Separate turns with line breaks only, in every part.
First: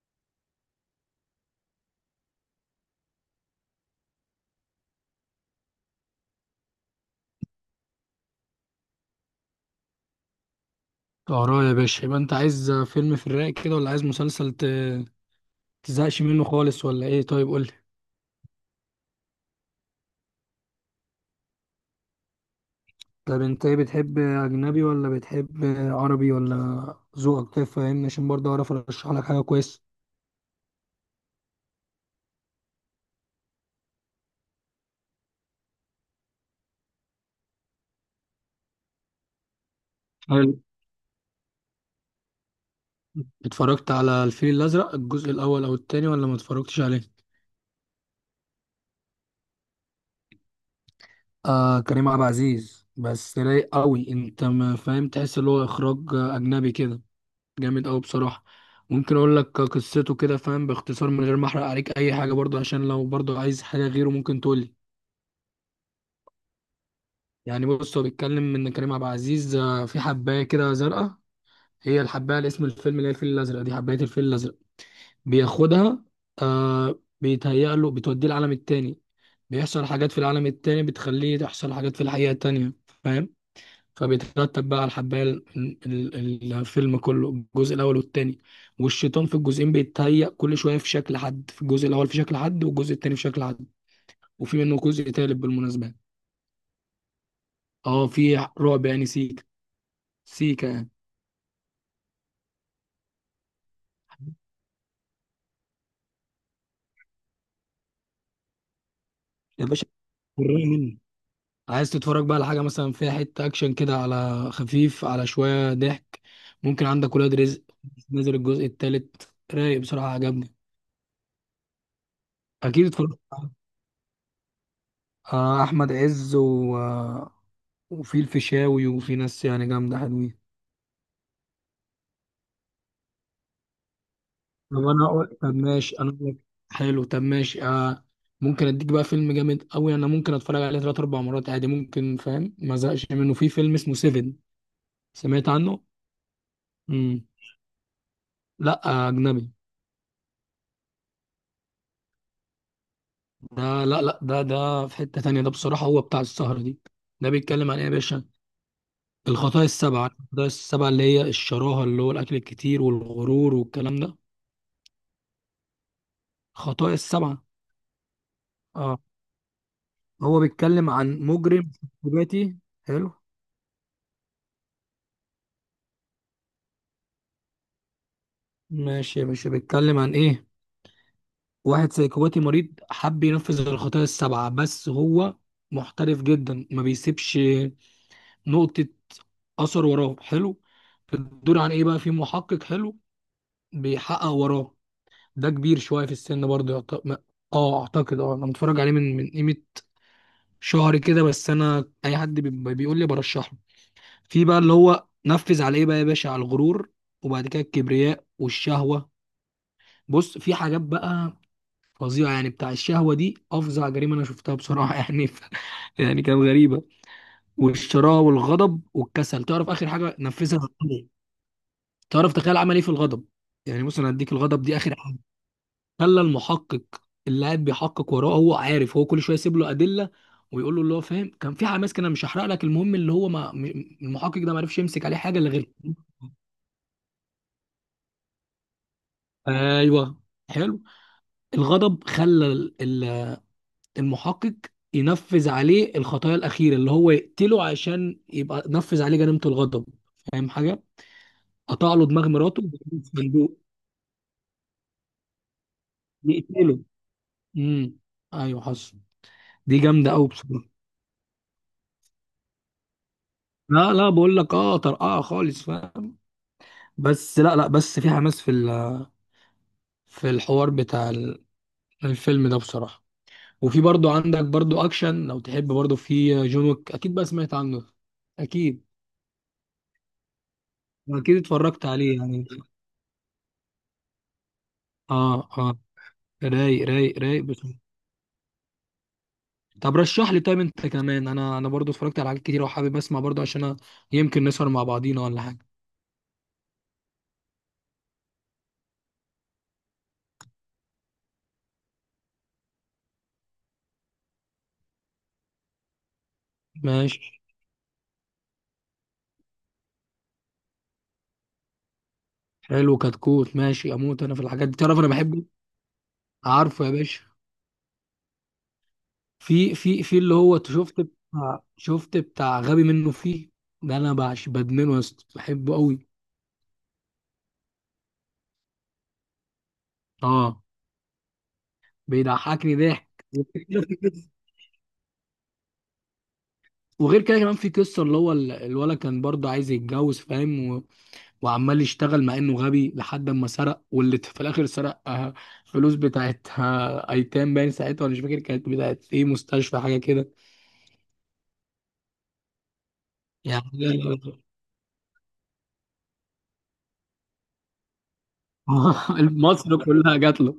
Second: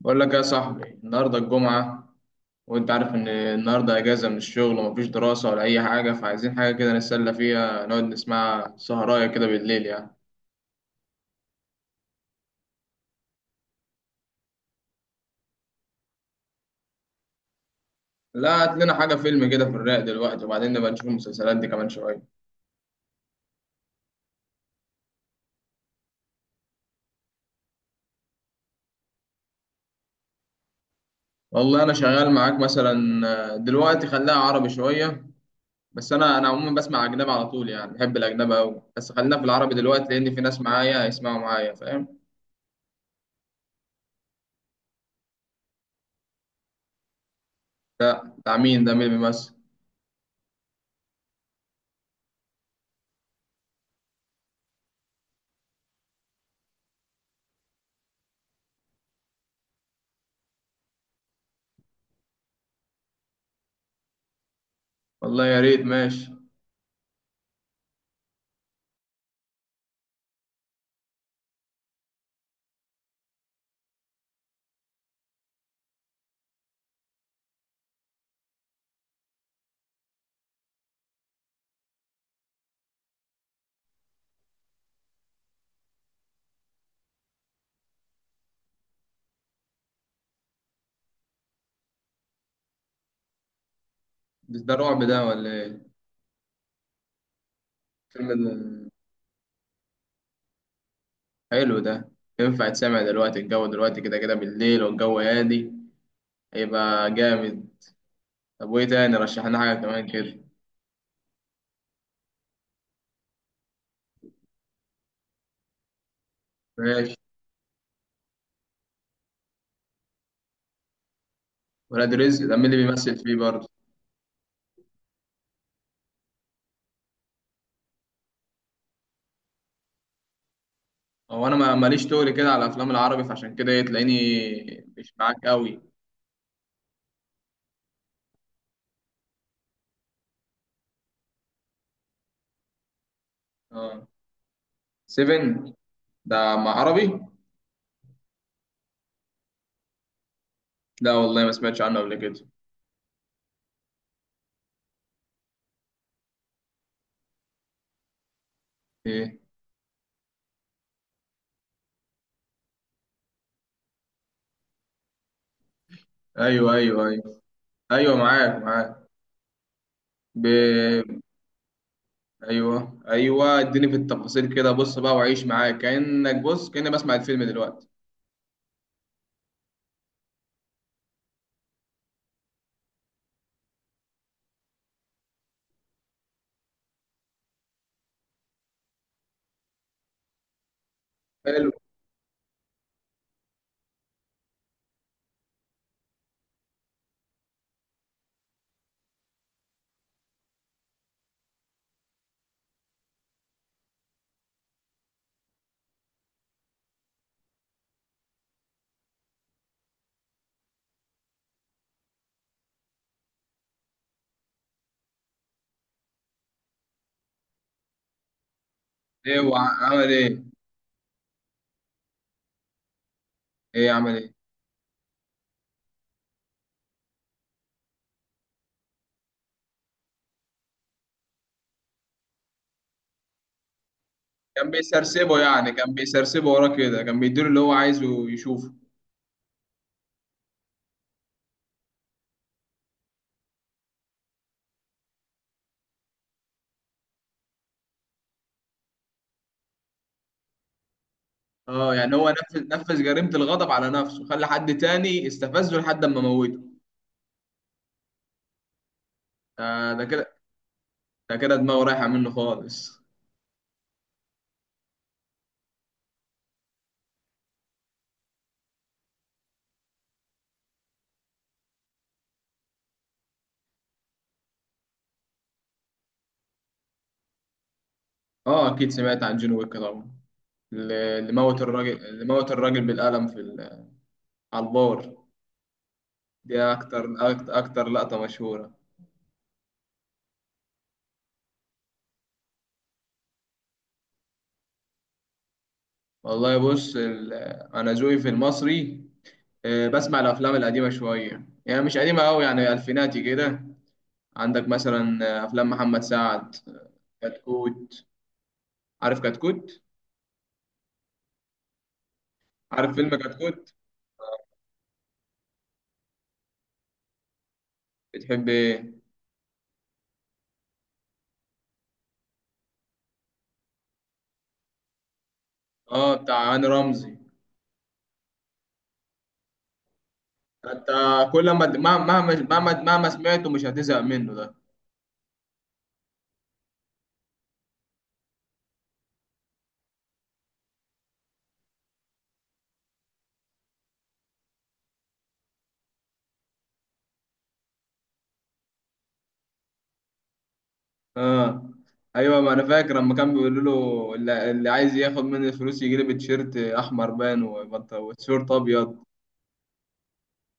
بقول لك يا صاحبي النهارده الجمعة، وانت عارف ان النهارده اجازة من الشغل ومفيش دراسة ولا اي حاجة، فعايزين حاجة كده نتسلى فيها، نقعد نسمعها سهراية كده بالليل يعني.
اه يا باشا، يبقى انت عايز فيلم في الرايق كده ولا عايز مسلسل تزهقش منه خالص ولا ايه؟ طيب قولي.
لا، هات لنا حاجة فيلم كده في الرايق دلوقتي، وبعدين نبقى نشوف المسلسلات دي كمان شوية.
طب انت ايه، بتحب اجنبي ولا بتحب عربي؟ ولا ذوقك كيف؟ فاهمني، عشان برضه اعرف ارشح لك حاجه كويسه.
والله انا شغال معاك مثلا. دلوقتي خليها عربي شوية. بس انا عموما بسمع اجنبي على طول يعني، بحب الاجنبي قوي، بس خلينا في العربي دلوقتي لان في
حلو.
ناس معايا هيسمعوا معايا، فاهم.
اتفرجت على الفيل الازرق، الجزء الاول او التاني، ولا ما اتفرجتش عليه؟
ده بتاع مين؟ ده مين اللي بيمثل؟
آه كريم عبد العزيز. بس رايق قوي، انت ما فاهم، تحس اللي هو اخراج اجنبي كده. جامد قوي بصراحة. ممكن اقول لك قصته كده فاهم، باختصار من غير ما احرق عليك اي حاجة، برضه عشان لو برضه عايز حاجة غيره ممكن تقول لي.
والله يا ريت، ماشي.
يعني بص، هو بيتكلم ان كريم عبد العزيز في حباية كده زرقاء، هي الحباية اللي اسم الفيلم، اللي هي الفيل الازرق، دي حباية الفيل الازرق. بياخدها، آه، بيتهيأ له بتوديه العالم التاني. بيحصل حاجات في العالم التاني بتخليه تحصل حاجات في الحقيقة التانية، فاهم؟ فبيترتب بقى على الحباية الفيلم كله، الجزء الأول والتاني. والشيطان في الجزئين بيتهيأ كل شوية في شكل حد، في الجزء الأول في شكل حد، والجزء التاني في شكل حد. وفي
بس ده
منه
رعب
جزء
ده
تالت
ولا
بالمناسبة.
ايه؟
اه في رعب
فيلم
يعني، سيكا. سيكا يعني.
حلو ده. ينفع تسمع دلوقتي؟ الجو دلوقتي كده كده بالليل، والجو هادي، هيبقى جامد. طب وايه تاني؟ رشح لنا
يا
حاجه
باشا
كمان كده.
وريني مني، عايز تتفرج بقى على حاجة مثلا فيها حتة أكشن كده، على خفيف، على شوية ضحك؟ ممكن
ماشي.
عندك ولاد رزق، نزل الجزء التالت، رايق بصراحة، عجبني.
ولاد رزق ده مين اللي
أكيد،
بيمثل فيه برضه؟
أحمد عز وفي الفيشاوي وفي ناس يعني جامدة حلوين.
هو انا ماليش تقل كده على الافلام العربي، فعشان كده إيه،
طب
تلاقيني
انا
مش
اقول،
معاك
طب
قوي.
ماشي انا اقول لك. حلو طب ماشي آه. ممكن اديك بقى فيلم جامد قوي، انا ممكن اتفرج عليه ثلاث اربع مرات عادي ممكن فاهم، ما زهقش منه. في فيلم اسمه
اه.
سيفن، سمعت
سيفن.
عنه؟
ده مع عربي؟
امم لا، اجنبي.
لا والله، ما سمعتش عنه قبل كده.
ده لا لا، ده ده في حتة تانية، ده بصراحة هو بتاع السهرة دي. ده بيتكلم عن ايه يا باشا؟
ايه؟
الخطايا السبعة، الخطايا السبعة، اللي هي الشراهة اللي هو الاكل الكتير والغرور والكلام ده.
ايوه
خطايا
ايوه ايوه.
السبعة.
ايوه معاك
اه.
معاك.
هو
ب...
بيتكلم عن مجرم سيكوباتي.
ايوه
حلو
ايوه، اديني في التفاصيل كده، بص بقى وعيش معاك، كانك بص، كاني بسمع الفيلم دلوقتي.
ماشي يا باشا، بيتكلم عن ايه؟ واحد سيكوباتي مريض، حب ينفذ الخطايا السبعة، بس هو محترف جدا ما بيسيبش نقطة أثر وراه. حلو. بتدور
حلو.
عن ايه بقى؟ في محقق حلو بيحقق وراه. ده كبير شوية في السن برضه، اه اعتقد، اه انا متفرج عليه من قيمة شهر كده، بس انا اي حد بيقول لي برشحه. في بقى اللي هو نفذ على ايه بقى يا باشا؟ على الغرور، وبعد كده الكبرياء والشهوة. بص في حاجات بقى فظيعة، يعني بتاع الشهوة دي أفظع جريمة أنا شفتها بصراحة يعني يعني كانت غريبة. والشراهة والغضب
ايه
والكسل.
هو
تعرف آخر
عمل
حاجة
ايه؟
نفذها غرور إيه؟ تعرف تخيل عمل إيه في الغضب؟ يعني
ايه
بص، أنا
عمل
هديك
ايه؟
الغضب دي آخر حاجة. خلى المحقق اللي قاعد بيحقق وراه، هو عارف هو، كل شوية يسيب له أدلة ويقول له اللي هو فاهم، كان في حماس كده، مش هحرق لك. المهم اللي هو ما م- المحقق ده ما
كان
عرفش يمسك عليه
بيسرسبه
حاجة إلا غير.
يعني، كان بيسرسبه وراه كده، كان بيديله اللي هو عايزه يشوفه.
ايوه. حلو. الغضب خلى ال- المحقق ينفذ عليه الخطايا الاخيره، اللي هو يقتله، عشان يبقى نفذ عليه جريمه الغضب، فاهم حاجه؟
اه
قطع له
يعني
دماغ
هو
مراته
نفذ
وجابه في
جريمة
صندوق.
الغضب على نفسه، خلى حد تاني استفزه لحد ما موته.
يقتله. امم، ايوه حصل. دي
ده ده
جامده قوي
كده
بصراحه.
ده كده دماغه رايحة منه خالص.
لا لا، بقول لك اه طرقعه خالص فاهم. بس لا لا، بس في حماس في في الحوار بتاع الفيلم ده بصراحه. وفي برضو عندك برضو اكشن لو تحب، برضو في جون ويك، اكيد بقى سمعت عنه.
اه
اكيد.
اكيد سمعت عن جون ويك طبعا. اللي
اكيد
موت
اتفرجت
الراجل،
عليه
اللي
يعني.
موت الراجل بالقلم في على البار.
اه اه،
دي
رايق
اكتر
رايق رايق
اكتر،
بس.
أكتر لقطة مشهورة.
طب رشح لي طيب انت كمان، انا انا برضو اتفرجت على حاجات كتير وحابب اسمع برضو عشان أنا يمكن نسهر مع بعضينا ولا حاجه.
والله بص انا ذوقي في المصري. بسمع الافلام القديمه شويه، يعني مش قديمه قوي، يعني الفيناتي كده. عندك مثلا، افلام محمد سعد،
ماشي.
كتكوت. عارف كتكوت؟ عارف
حلو
فيلم
كتكوت
كتكوت؟
ماشي، اموت انا في الحاجات دي تعرف، انا بحبه. عارفه يا باشا،
بتحب ايه؟
في في في اللي هو شفت بتاع، شفت بتاع غبي منه فيه، ده انا بعش بدمنه يا اسطى، بحبه قوي.
اه بتاع هاني رمزي.
اه.
انت كل ما، مهما
بيضحكني
مهما مهما
ضحك.
سمعته مش هتزهق منه ده.
وغير كده كمان في قصه، اللي هو الولد كان برضه عايز يتجوز فاهم، وعمال يشتغل مع انه غبي لحد ما سرق، واللي في الاخر سرق فلوس بتاعت ايتام باين ساعتها، ولا مش فاكر كانت بتاعت ايه، مستشفى حاجه كده.
اه ايوه، ما انا فاكر لما كان بيقولوا
يعني
له اللي، اللي عايز ياخد مني الفلوس يجي لي بتيشيرت احمر، وتيشيرت ابيض.
مصر كلها جات له.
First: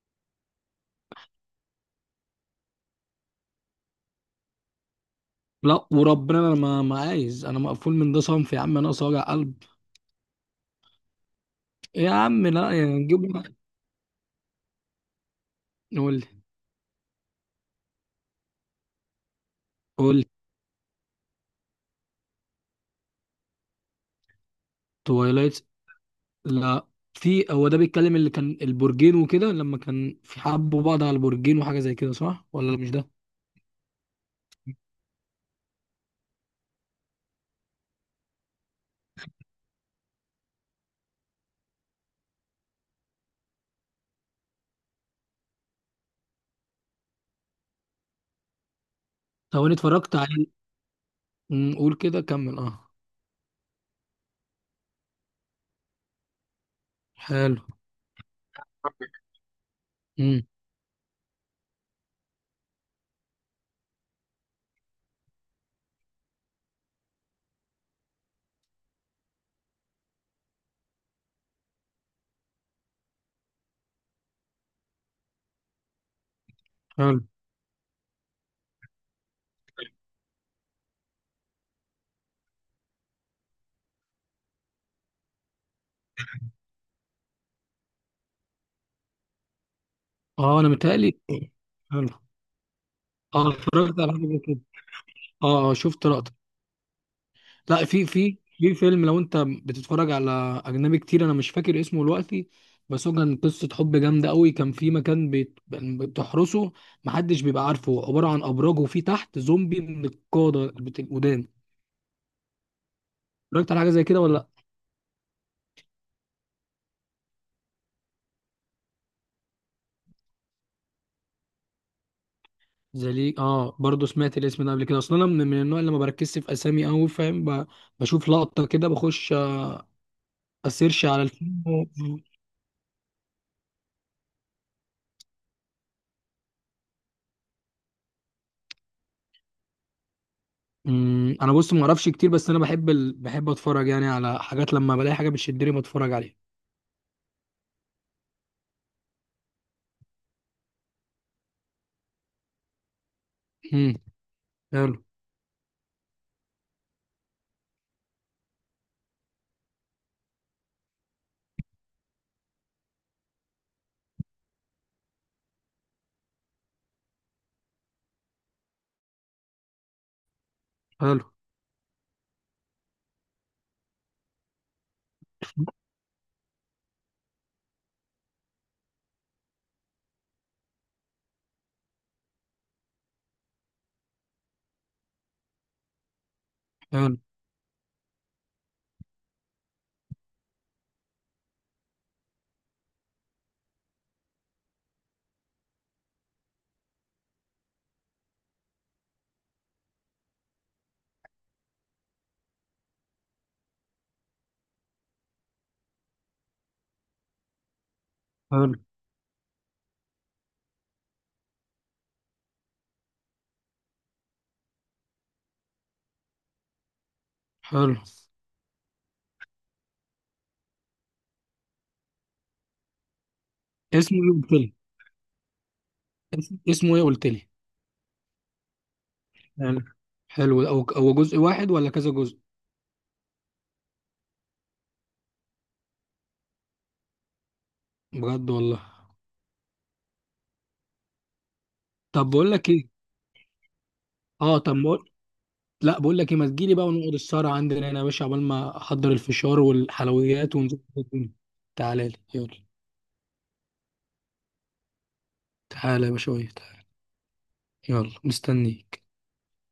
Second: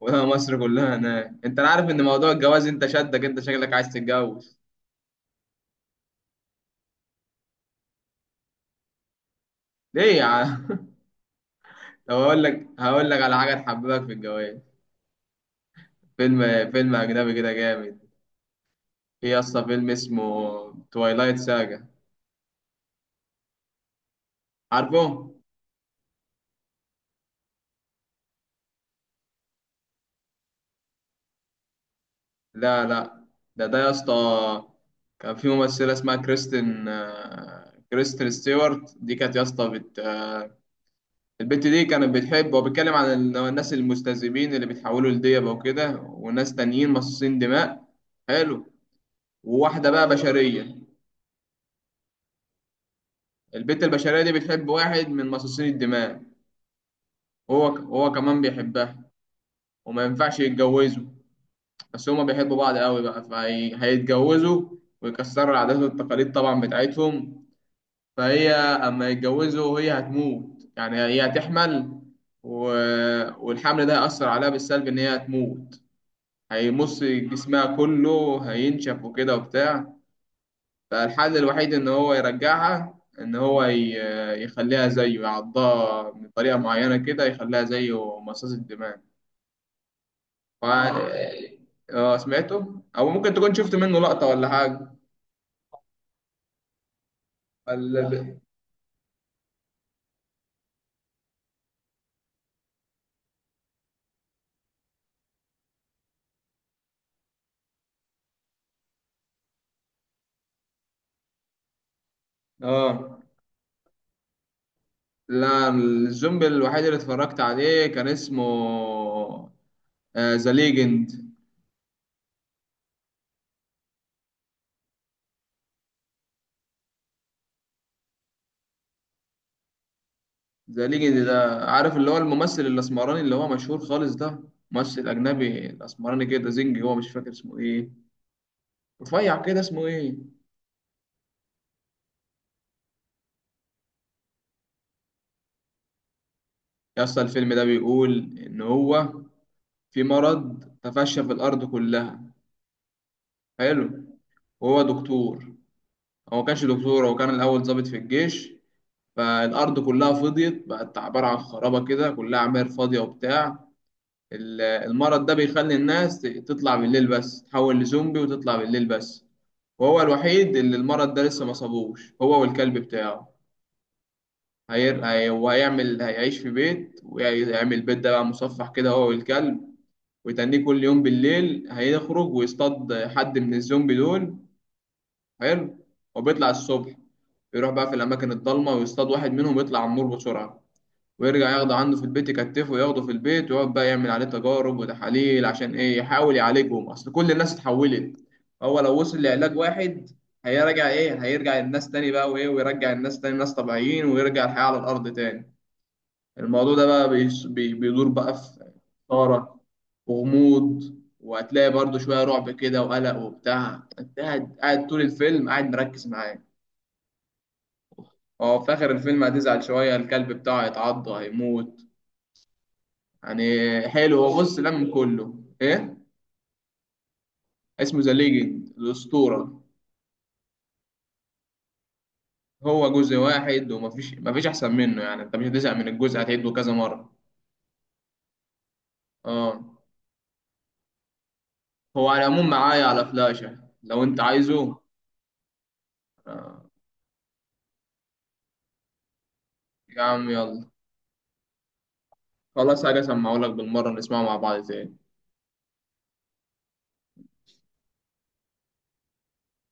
ولا مصر كلها هناك. انت عارف ان موضوع الجواز، انت شدك انت، شكلك عايز تتجوز؟
لا وربنا انا ما عايز، انا مقفول من ده صنف يا عم، انا اقصى وجع قلب.
ليه يا عم؟
يا
طب هقول
عم
لك
لا، يعني
هقول لك على حاجه تحببك في الجواز.
قول لي.
فيلم، فيلم اجنبي كده جامد. في يا اسطى فيلم
قول
اسمه
لي.
توايلايت ساجا. عارفه؟
توايلايت. لا. في هو ده بيتكلم، اللي كان البرجين وكده، لما كان في حبوا بعض على البرجين وحاجه زي كده، صح ولا
لا
مش ده؟
لا، ده يا اسطى، كان في ممثله اسمها كريستين، كريستين ستيوارت. دي كانت يا اسطى بت... آه، البت دي كانت بتحب، وبيتكلم عن الناس المستذئبين اللي بيتحولوا لديبه وكده، وناس تانيين مصاصين دماء. حلو.
طب انا
وواحده بقى
اتفرجت عليه.
بشريه.
قول كده كمل اه.
البت البشريه دي بتحب واحد من مصاصين الدماء.
حلو.
هو كمان بيحبها، وما ينفعش
امم.
يتجوزوا. بس هما بيحبوا بعض قوي بقى، فهيتجوزوا، ويكسروا العادات والتقاليد طبعا بتاعتهم. فهي اما يتجوزوا هي هتموت يعني، هي هتحمل، و... والحمل ده هيأثر عليها بالسلب، ان هي هتموت، هيمص
حلو.
جسمها كله، هينشف وكده وبتاع. فالحل الوحيد ان هو يرجعها، ان يخليها زيه، يعضها بطريقة معينة كده يخليها زيه، مصاص الدماء.
اه انا
وعن-
متهيألي. حلو.
اه سمعته، او ممكن
اه
تكون شفت منه
اتفرجت على
لقطة
حاجه زي
ولا
كده.
حاجة.
اه اه شفت لقطه. لا،
ولا
في في
ب...
في فيلم، لو انت بتتفرج على اجنبي كتير، انا مش فاكر اسمه دلوقتي، بس هو كان قصه حب جامده قوي. كان في مكان بتحرسه، محدش بيبقى عارفه، عباره عن ابراج وفي تحت زومبي من القاده القدام.
اه
اتفرجت على حاجه زي كده ولا لا؟
لا، الزومبي الوحيد اللي اتفرجت عليه كان اسمه، ذا ليجند.
زي ليه. اه برضه سمعت الاسم ده قبل كده، اصلا انا من النوع اللي ما بركزش في اسامي قوي فاهم، بشوف لقطه كده بخش
ذا
اسيرش
ليجند
على
ده،
الفيلم.
عارف اللي هو الممثل الاسمراني اللي هو مشهور خالص ده، ممثل اجنبي، الاسمراني كده، زنجي هو، مش فاكر اسمه ايه، رفيع كده، اسمه ايه؟
انا بص ما اعرفش كتير، بس انا بحب بحب اتفرج يعني على حاجات لما بلاقي حاجه بتشدني بتفرج عليها.
يا اسطى الفيلم ده بيقول ان هو في مرض تفشى في الارض كلها.
امم.
حلو. وهو
حلو.
دكتور. هو ما كانش دكتور، هو كان الأول ضابط في الجيش. فالأرض كلها فضيت، بقت عبارة عن خرابة كده، كلها عماير فاضية وبتاع. المرض ده بيخلي الناس تطلع بالليل بس، تحول لزومبي وتطلع بالليل بس. وهو الوحيد اللي المرض ده
حلو.
لسه ما صابوش، هو والكلب بتاعه. وهيعمل، هيعيش في بيت، ويعمل بيت ده بقى مصفح كده، هو والكلب. ويتنيه كل يوم بالليل هيخرج ويصطاد حد من الزومبي دول. حلو. وبيطلع الصبح
حلو.
يروح بقى في الأماكن الضلمة ويصطاد واحد منهم، يطلع عمور بسرعة، ويرجع ياخده عنده في البيت، يكتفه وياخده في البيت، ويقعد بقى يعمل عليه تجارب وتحاليل، عشان إيه، يحاول يعالجهم، أصل كل الناس اتحولت. هو لو وصل لعلاج واحد، هيرجع إيه، هيرجع الناس تاني بقى، وإيه، ويرجع الناس تاني ناس طبيعيين، ويرجع الحياة على الأرض تاني. الموضوع ده بقى بيدور بقى في
حلو.
إثارة وغموض، وهتلاقي برضه شوية رعب كده وقلق وبتاع، انت قاعد، قاعد طول الفيلم قاعد مركز معاه.
حلو.
هو في آخر الفيلم هتزعل شوية، الكلب بتاعه هيتعض هيموت يعني.
اسمه
حلو
ايه
هو.
قلت
بص
لي؟
لم كله ايه،
اسمه ايه قلت لي؟
اسمه ذا ليجند، الأسطورة.
حلو. حلو، هو هو جزء واحد ولا كذا جزء؟
هو جزء واحد، ومفيش أحسن منه يعني، انت مش هتزهق من الجزء، هتعيده كذا مرة.
بجد والله.
اه. هو على
طب
العموم
بقول لك
معايا
ايه،
على فلاشة لو انت
اه
عايزه.
طب لا بقول لك ايه، ما
آه.
تجيلي بقى ونقعد السهره عندنا هنا يا باشا، عقبال ما احضر الفشار
يا عم
والحلويات
يلا.
ونظبط الدنيا. تعالى لي يلا.
خلاص، حاجة أسمعهولك بالمرة، نسمعه مع بعض تاني.
تعالى يا باشا تعالى. يلا مستنيك.